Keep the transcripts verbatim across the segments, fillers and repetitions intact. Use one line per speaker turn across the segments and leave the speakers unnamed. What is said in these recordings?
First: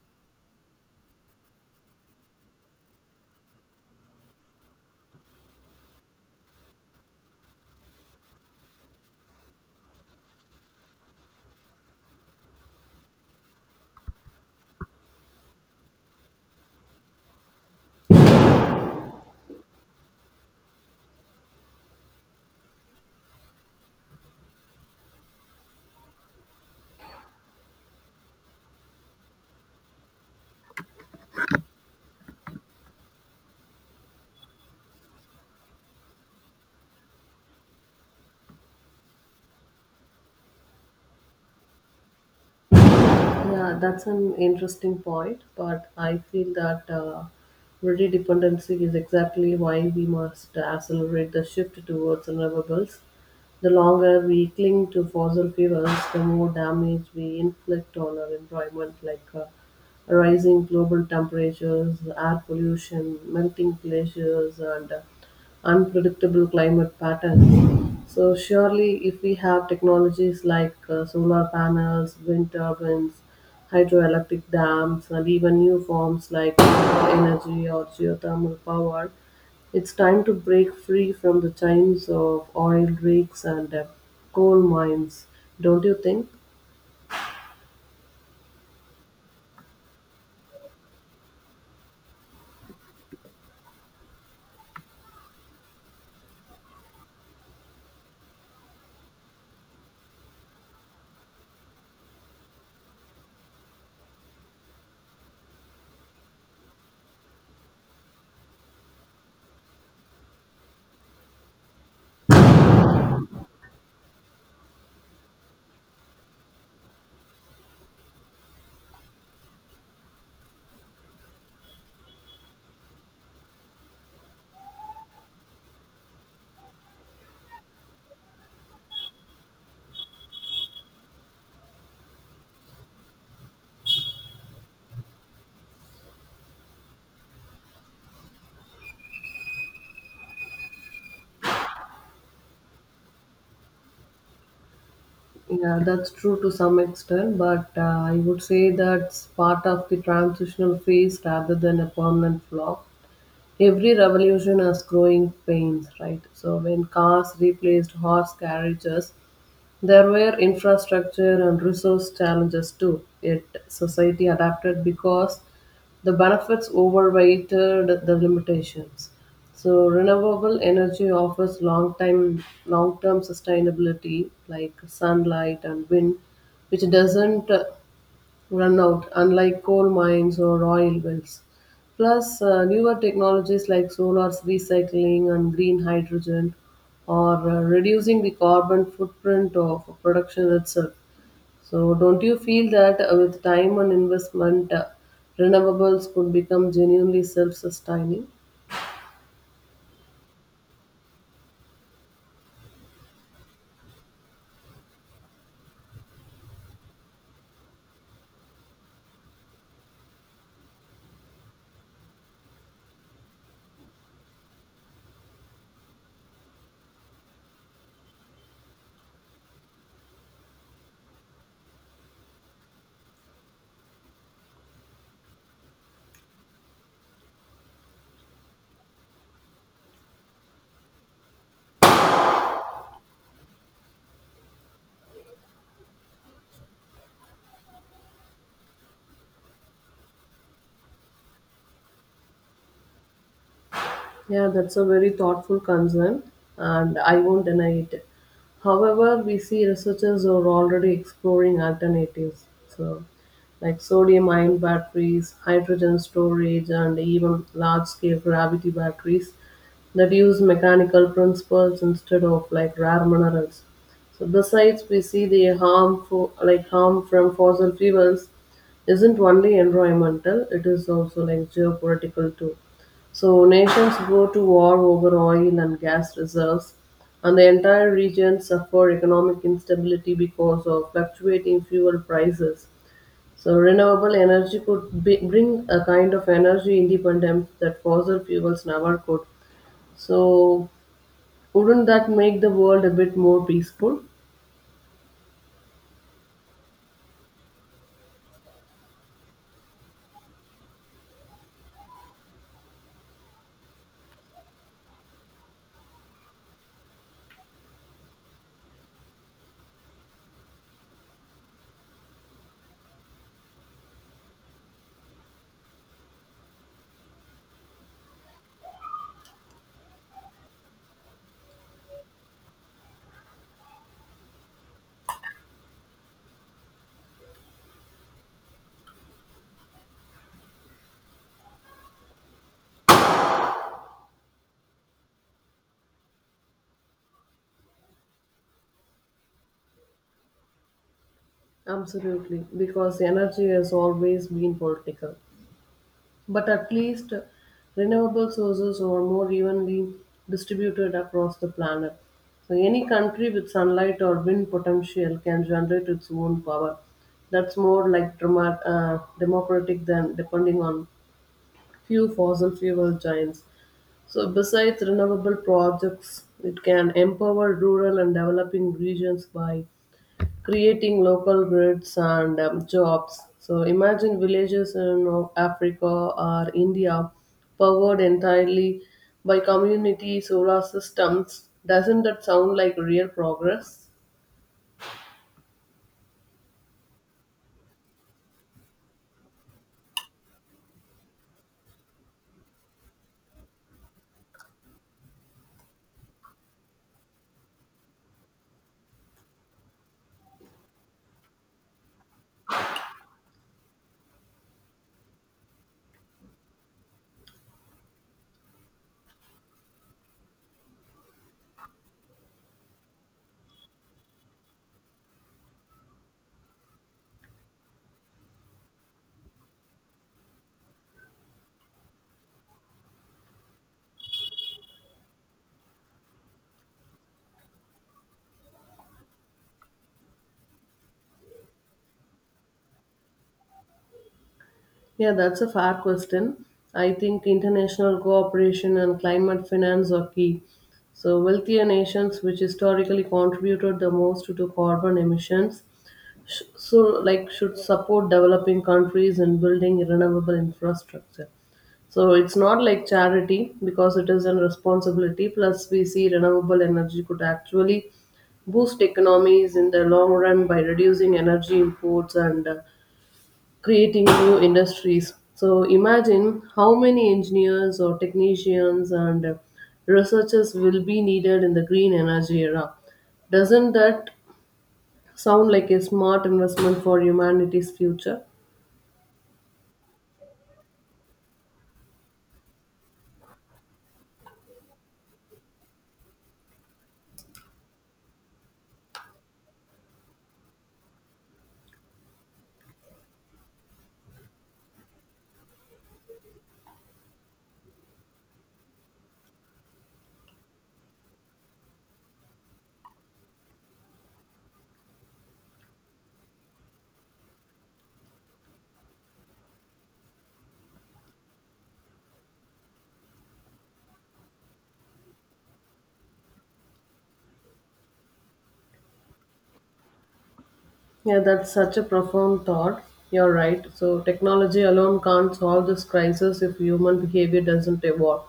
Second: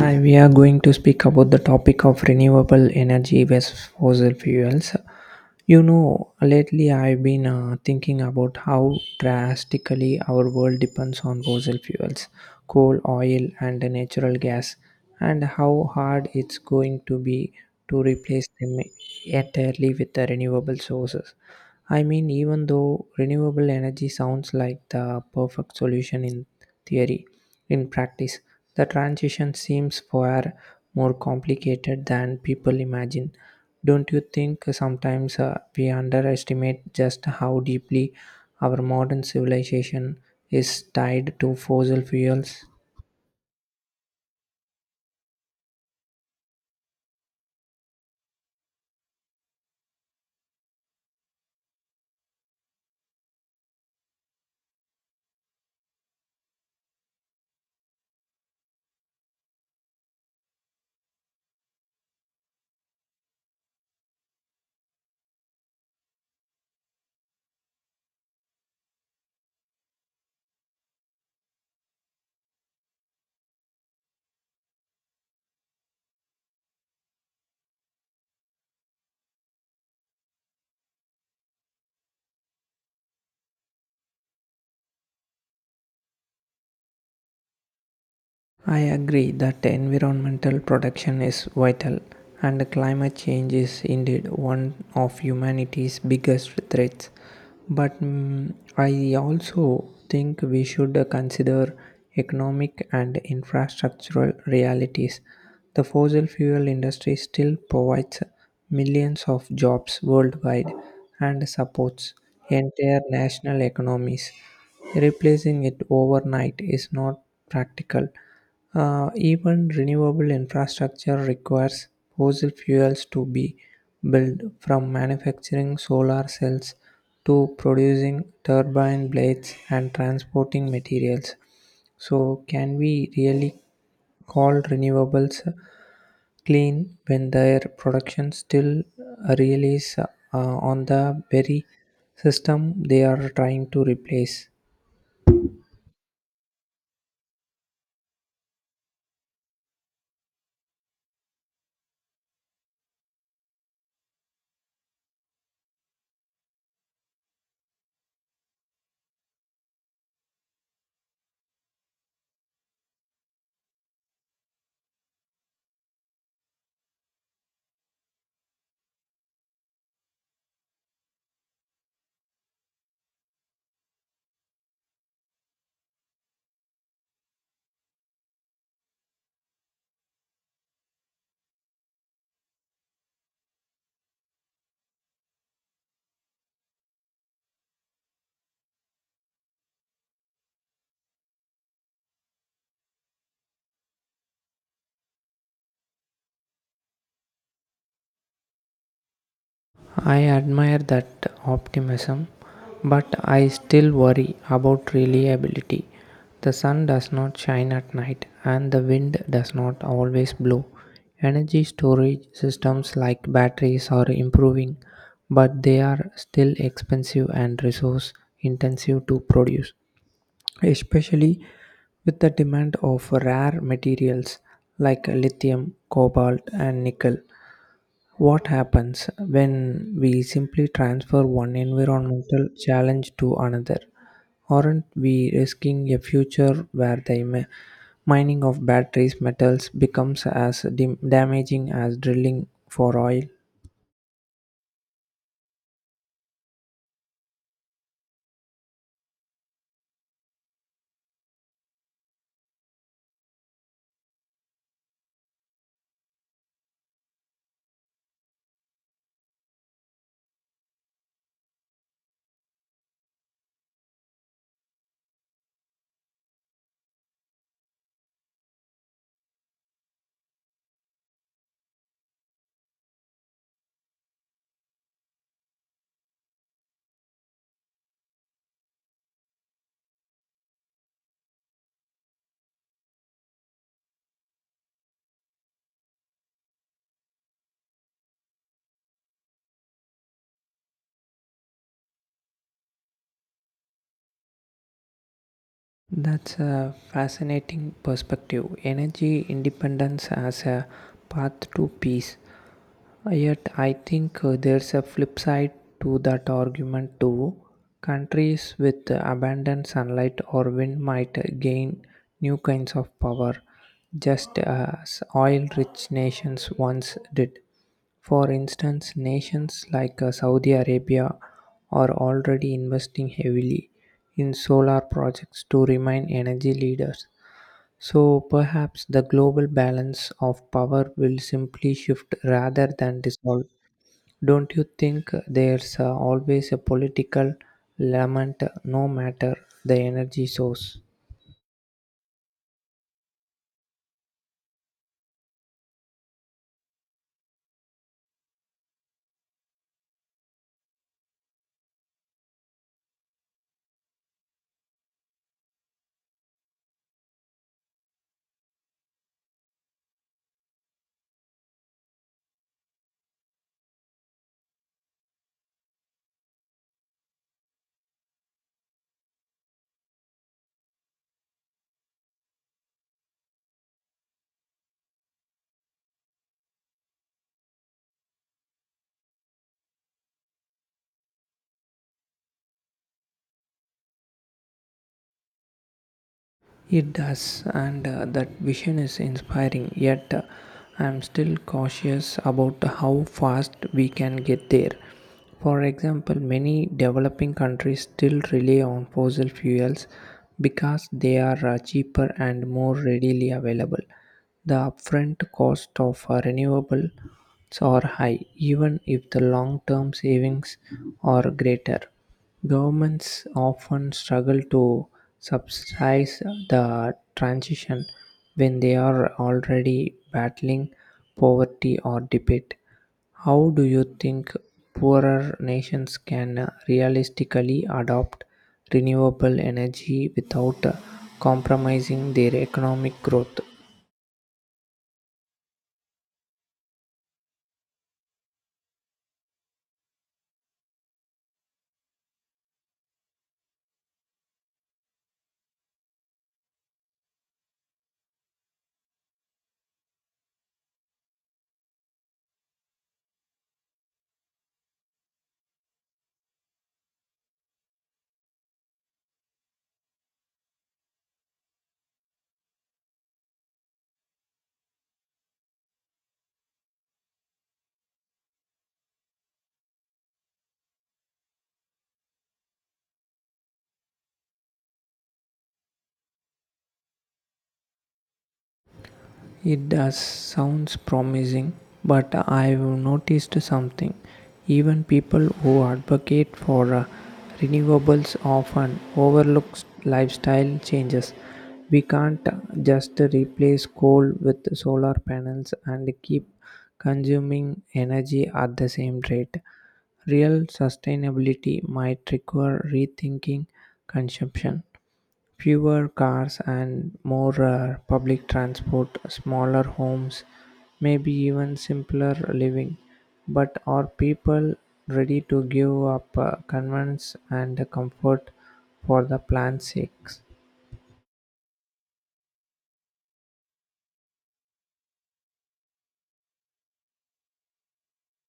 Hi, we are going to speak about the topic of renewable energy versus fossil fuels. You know, lately I've been uh, thinking about how drastically our world depends on fossil fuels, coal, oil, and natural gas, and how hard it's going to be to replace them entirely with the renewable sources. I mean, even though renewable energy sounds like the perfect solution in theory, in practice, the transition seems far more complicated than people imagine. Don't you think sometimes uh, we underestimate just how deeply our modern civilization is tied to fossil fuels?
Yeah, that's an interesting point, but I feel that uh, ready dependency is exactly why we must accelerate the shift towards renewables. The longer we cling to fossil fuels, the more damage we inflict on our environment, like uh, rising global temperatures, air pollution, melting glaciers, and uh, unpredictable climate patterns. So surely, if we have technologies like uh, solar panels, wind turbines, hydroelectric dams, and even new forms like wind energy or geothermal power, it's time to break free from the chains of oil rigs and uh, coal mines. Don't you think?
I agree that environmental protection is vital, and climate change is indeed one of humanity's biggest threats. But mm, I also think we should consider economic and infrastructural realities. The fossil fuel industry still provides millions of jobs worldwide and supports entire national economies. Replacing it overnight is not practical. Uh, even renewable infrastructure requires fossil fuels to be built, from manufacturing solar cells to producing turbine blades and transporting materials. So, can we really call renewables clean when their production still relies uh, on the very system they are trying to replace?
Yeah, that's true to some extent, but uh, I would say that's part of the transitional phase rather than a permanent flaw. Every revolution has growing pains, right? So when cars replaced horse carriages, there were infrastructure and resource challenges too. Yet society adapted because the benefits overweighted the limitations. So renewable energy offers long time long term sustainability like sunlight and wind, which doesn't run out, unlike coal mines or oil wells. Plus, uh, newer technologies like solar recycling and green hydrogen are uh, reducing the carbon footprint of production itself. So, don't you feel that uh, with time and investment, uh, renewables could become genuinely self sustaining?
I admire that optimism, but I still worry about reliability. The sun does not shine at night and the wind does not always blow. Energy storage systems like batteries are improving, but they are still expensive and resource intensive to produce, especially with the demand of rare materials like lithium, cobalt, and nickel. What happens when we simply transfer one environmental challenge to another? Aren't we risking a future where the mi- mining of batteries metals becomes as dim- damaging as drilling for oil?
Yeah, that's a very thoughtful concern, and I won't deny it. However, we see researchers are already exploring alternatives, so like sodium ion batteries, hydrogen storage, and even large-scale gravity batteries that use mechanical principles instead of like rare minerals. So besides, we see the harm for like harm from fossil fuels isn't only environmental; it is also like geopolitical too. So nations go to war over oil and gas reserves, and the entire region suffer economic instability because of fluctuating fuel prices. So renewable energy could be, bring a kind of energy independence that fossil fuels never could. So wouldn't that make the world a bit more peaceful?
That's a fascinating perspective. Energy independence as a path to peace. Uh, Yet, I think uh, there's a flip side to that argument too. Countries with uh, abundant sunlight or wind might uh, gain new kinds of power, just as oil rich nations once did. For instance, nations like uh, Saudi Arabia are already investing heavily in solar projects to remain energy leaders. So perhaps the global balance of power will simply shift rather than dissolve. Don't you think there's uh, always a political lament no matter the energy source?
Absolutely, because energy has always been political. But at least renewable sources are more evenly distributed across the planet. So any country with sunlight or wind potential can generate its own power. That's more like drama- uh, democratic than depending on few fossil fuel giants. So besides renewable projects, it can empower rural and developing regions by creating local grids and um, jobs. So imagine villages in uh, Africa or India powered entirely by community solar systems. Doesn't that sound like real progress?
It does, and uh, that vision is inspiring, yet, uh, I'm still cautious about how fast we can get there. For example, many developing countries still rely on fossil fuels because they are uh, cheaper and more readily available. The upfront cost of uh, renewables are high, even if the long term savings are greater. Governments often struggle to subsidize the transition when they are already battling poverty or debate. How do you think poorer nations can uh, realistically adopt renewable energy without uh, compromising their economic growth?
Yeah, that's a fair question. I think international cooperation and climate finance are key. So, wealthier nations, which historically contributed the most to carbon emissions, sh- so like should support developing countries in building renewable infrastructure. So it's not like charity because it is a responsibility. Plus, we see renewable energy could actually boost economies in the long run by reducing energy imports and uh, creating new industries. So imagine how many engineers or technicians and uh, researchers will be needed in the green energy era. Doesn't that sound like a smart investment for humanity's future?
It does sounds promising, but I've noticed something. Even people who advocate for uh, renewables often overlook lifestyle changes. We can't just replace coal with solar panels and keep consuming energy at the same rate. Real sustainability might require rethinking consumption. Fewer cars and more uh, public transport, smaller homes, maybe even simpler living. But are people ready to give up uh, convenience and comfort for the plan's sake?
Yeah, that's such a profound thought. You're right. So, technology alone can't solve this crisis if human behavior doesn't evolve.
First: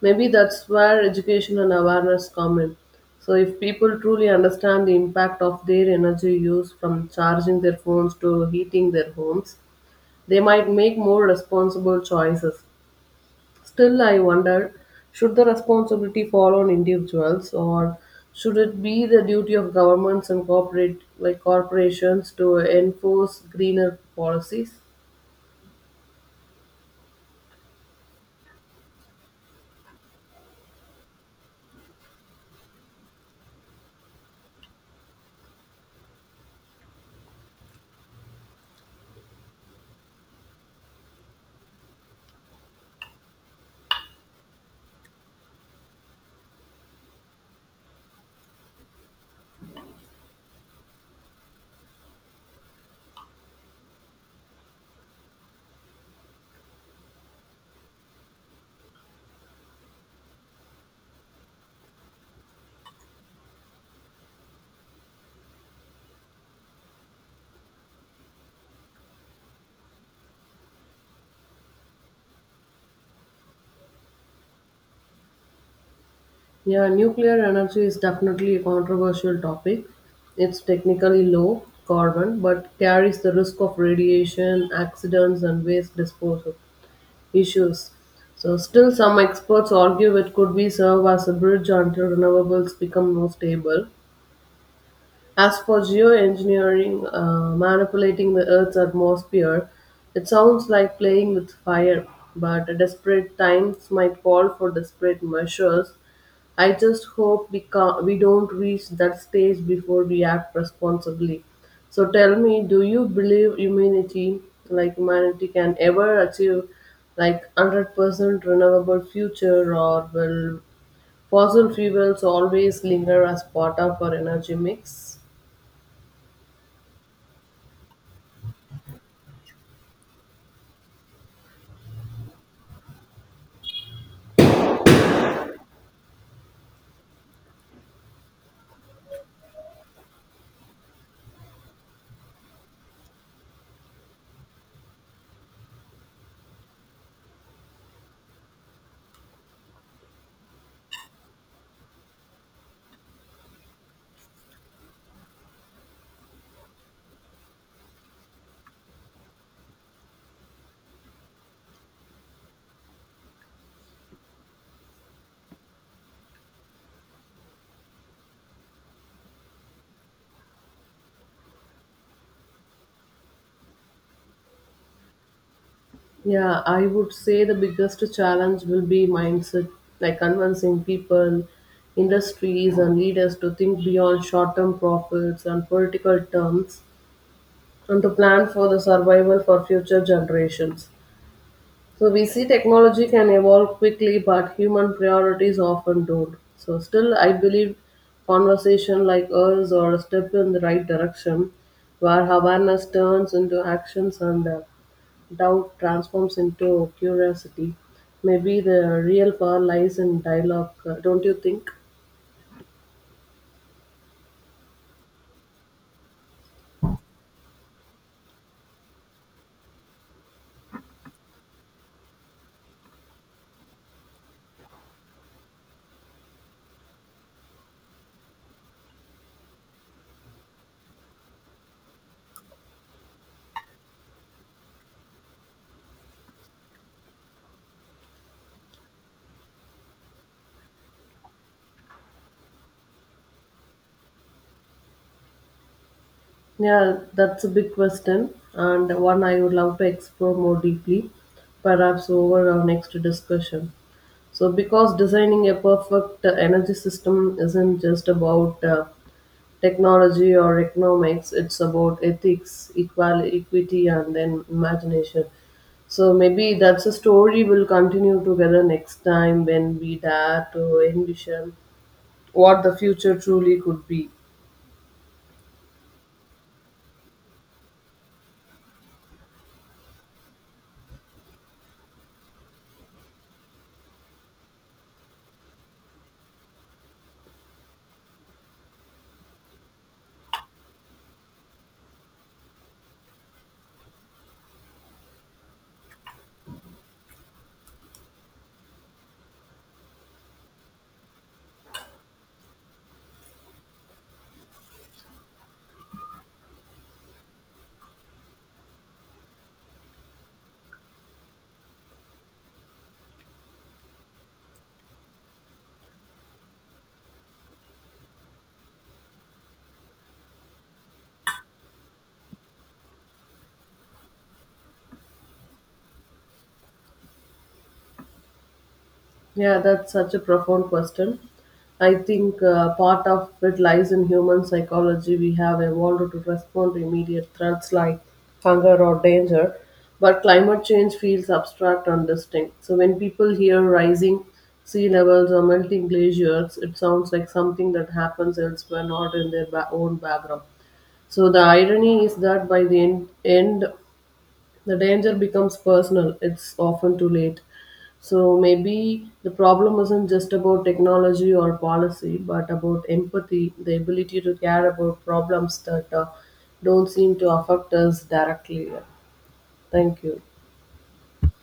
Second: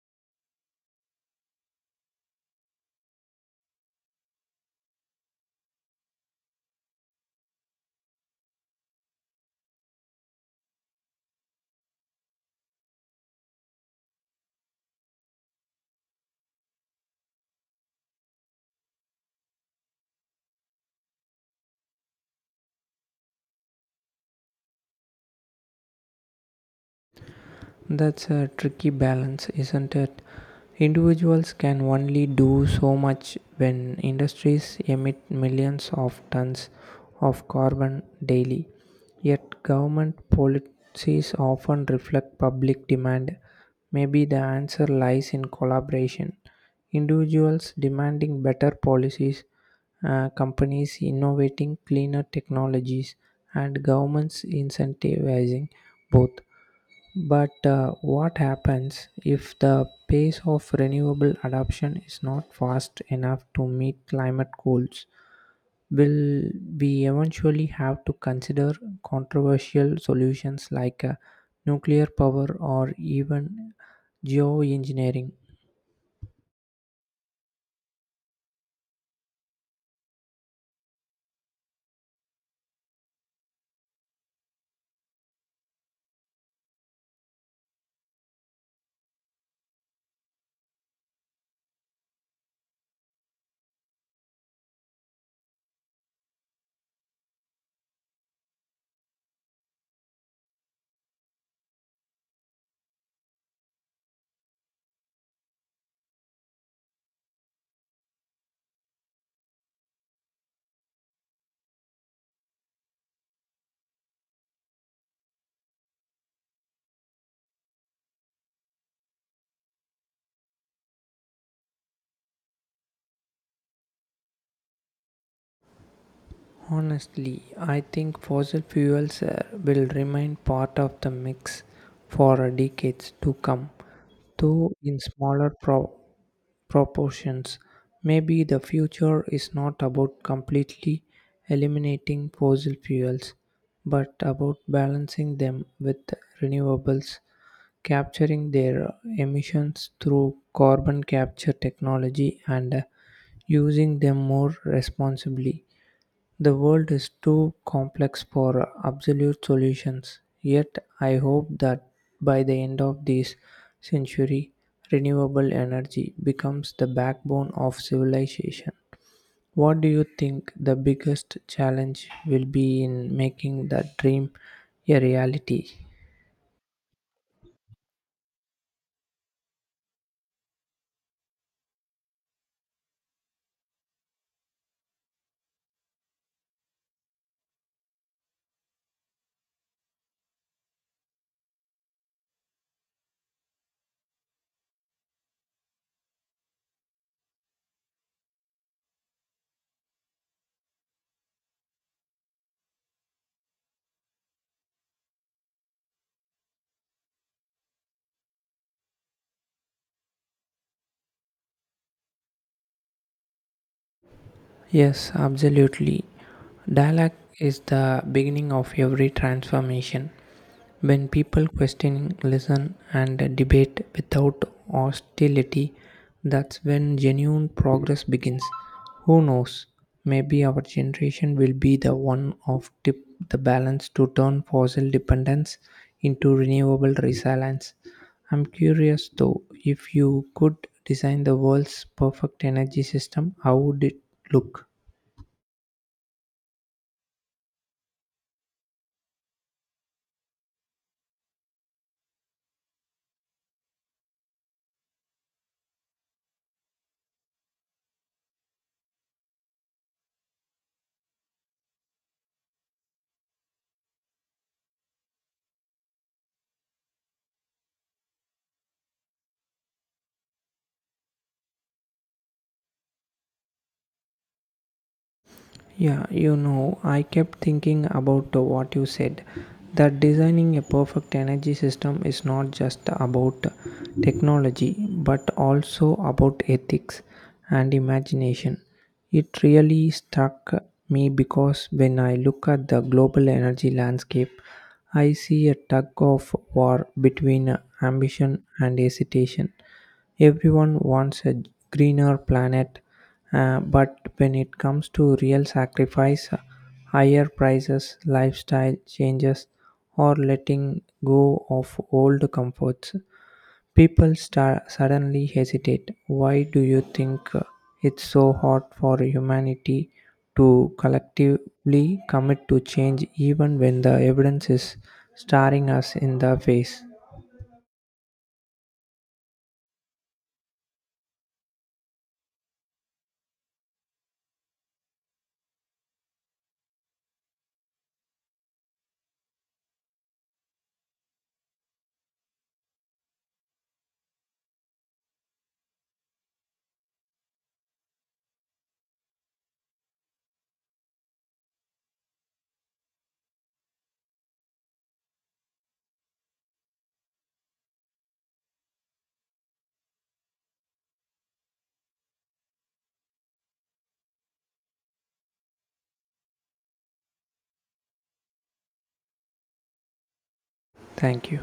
Maybe that's where education and awareness come in. So, if people truly understand the impact of their energy use from charging their phones to heating their homes, they might make more responsible choices. Still, I wonder, should the responsibility fall on individuals, or should it be the duty of governments and corporate like corporations to enforce greener policies?
That's a tricky balance, isn't it? Individuals can only do so much when industries emit millions of tons of carbon daily. Yet, government policies often reflect public demand. Maybe the answer lies in collaboration. Individuals demanding better policies, uh, companies innovating cleaner technologies, and governments incentivizing both. But uh, what happens if the pace of renewable adoption is not fast enough to meet climate goals? Will we eventually have to consider controversial solutions like uh, nuclear power or even geoengineering?
Yeah, nuclear energy is definitely a controversial topic. It's technically low carbon but carries the risk of radiation, accidents, and waste disposal issues. So, still, some experts argue it could be serve as a bridge until renewables become more stable. As for geoengineering, uh, manipulating the Earth's atmosphere, it sounds like playing with fire, but desperate times might call for desperate measures. I just hope we, ca- we don't reach that stage before we act responsibly. So tell me, do you believe humanity, like humanity can ever achieve like one hundred percent renewable future, or will fossil fuels always linger as part of our energy mix?
Honestly, I think fossil fuels uh, will remain part of the mix for decades to come, though in smaller pro- proportions. Maybe the future is not about completely eliminating fossil fuels, but about balancing them with renewables, capturing their emissions through carbon capture technology, and uh, using them more responsibly. The world is too complex for absolute solutions, yet, I hope that by the end of this century, renewable energy becomes the backbone of civilization. What do you think the biggest challenge will be in making that dream a reality?
Yeah, I would say the biggest challenge will be mindset, like convincing people, industries, and leaders to think beyond short term profits and political terms, and to plan for the survival for future generations. So, we see technology can evolve quickly, but human priorities often don't. So, still, I believe conversation like ours are a step in the right direction, where awareness turns into actions and uh, doubt transforms into curiosity. Maybe the real power lies in dialogue. Uh, don't you think?
Yes, absolutely. Dialogue is the beginning of every transformation. When people question, listen, and debate without hostility, that's when genuine progress begins. Who knows? Maybe our generation will be the one of tip the balance to turn fossil dependence into renewable resilience. I'm curious though, if you could design the world's perfect energy system, how would it look?
Yeah, that's a big question, and one I would love to explore more deeply, perhaps over our next discussion. So, because designing a perfect uh, energy system isn't just about uh, technology or economics. It's about ethics, equal equity, and then imagination. So maybe that's a story we'll continue together next time, when we dare to envision what the future truly could be.
Yeah, you know, I kept thinking about uh, what you said, that designing a perfect energy system is not just about technology but also about ethics and imagination. It really struck me because when I look at the global energy landscape, I see a tug of war between ambition and hesitation. Everyone wants a greener planet, uh, but when it comes to real sacrifice, higher prices, lifestyle changes, or letting go of old comforts, people start suddenly hesitate. Why do you think uh, it's so hard for humanity to collectively commit to change even when the evidence is staring us in the face?
Yeah, that's such a profound question. I think uh, part of it lies in human psychology. We have evolved to respond to immediate threats like hunger or danger, but climate change feels abstract and distinct. So when people hear rising sea levels or melting glaciers, it sounds like something that happens elsewhere, not in their ba- own background. So the irony is that by the end, end the danger becomes personal, it's often too late. So maybe the problem isn't just about technology or policy, but about empathy, the ability to care about problems that uh, don't seem to affect us directly. Thank you.
Thank you.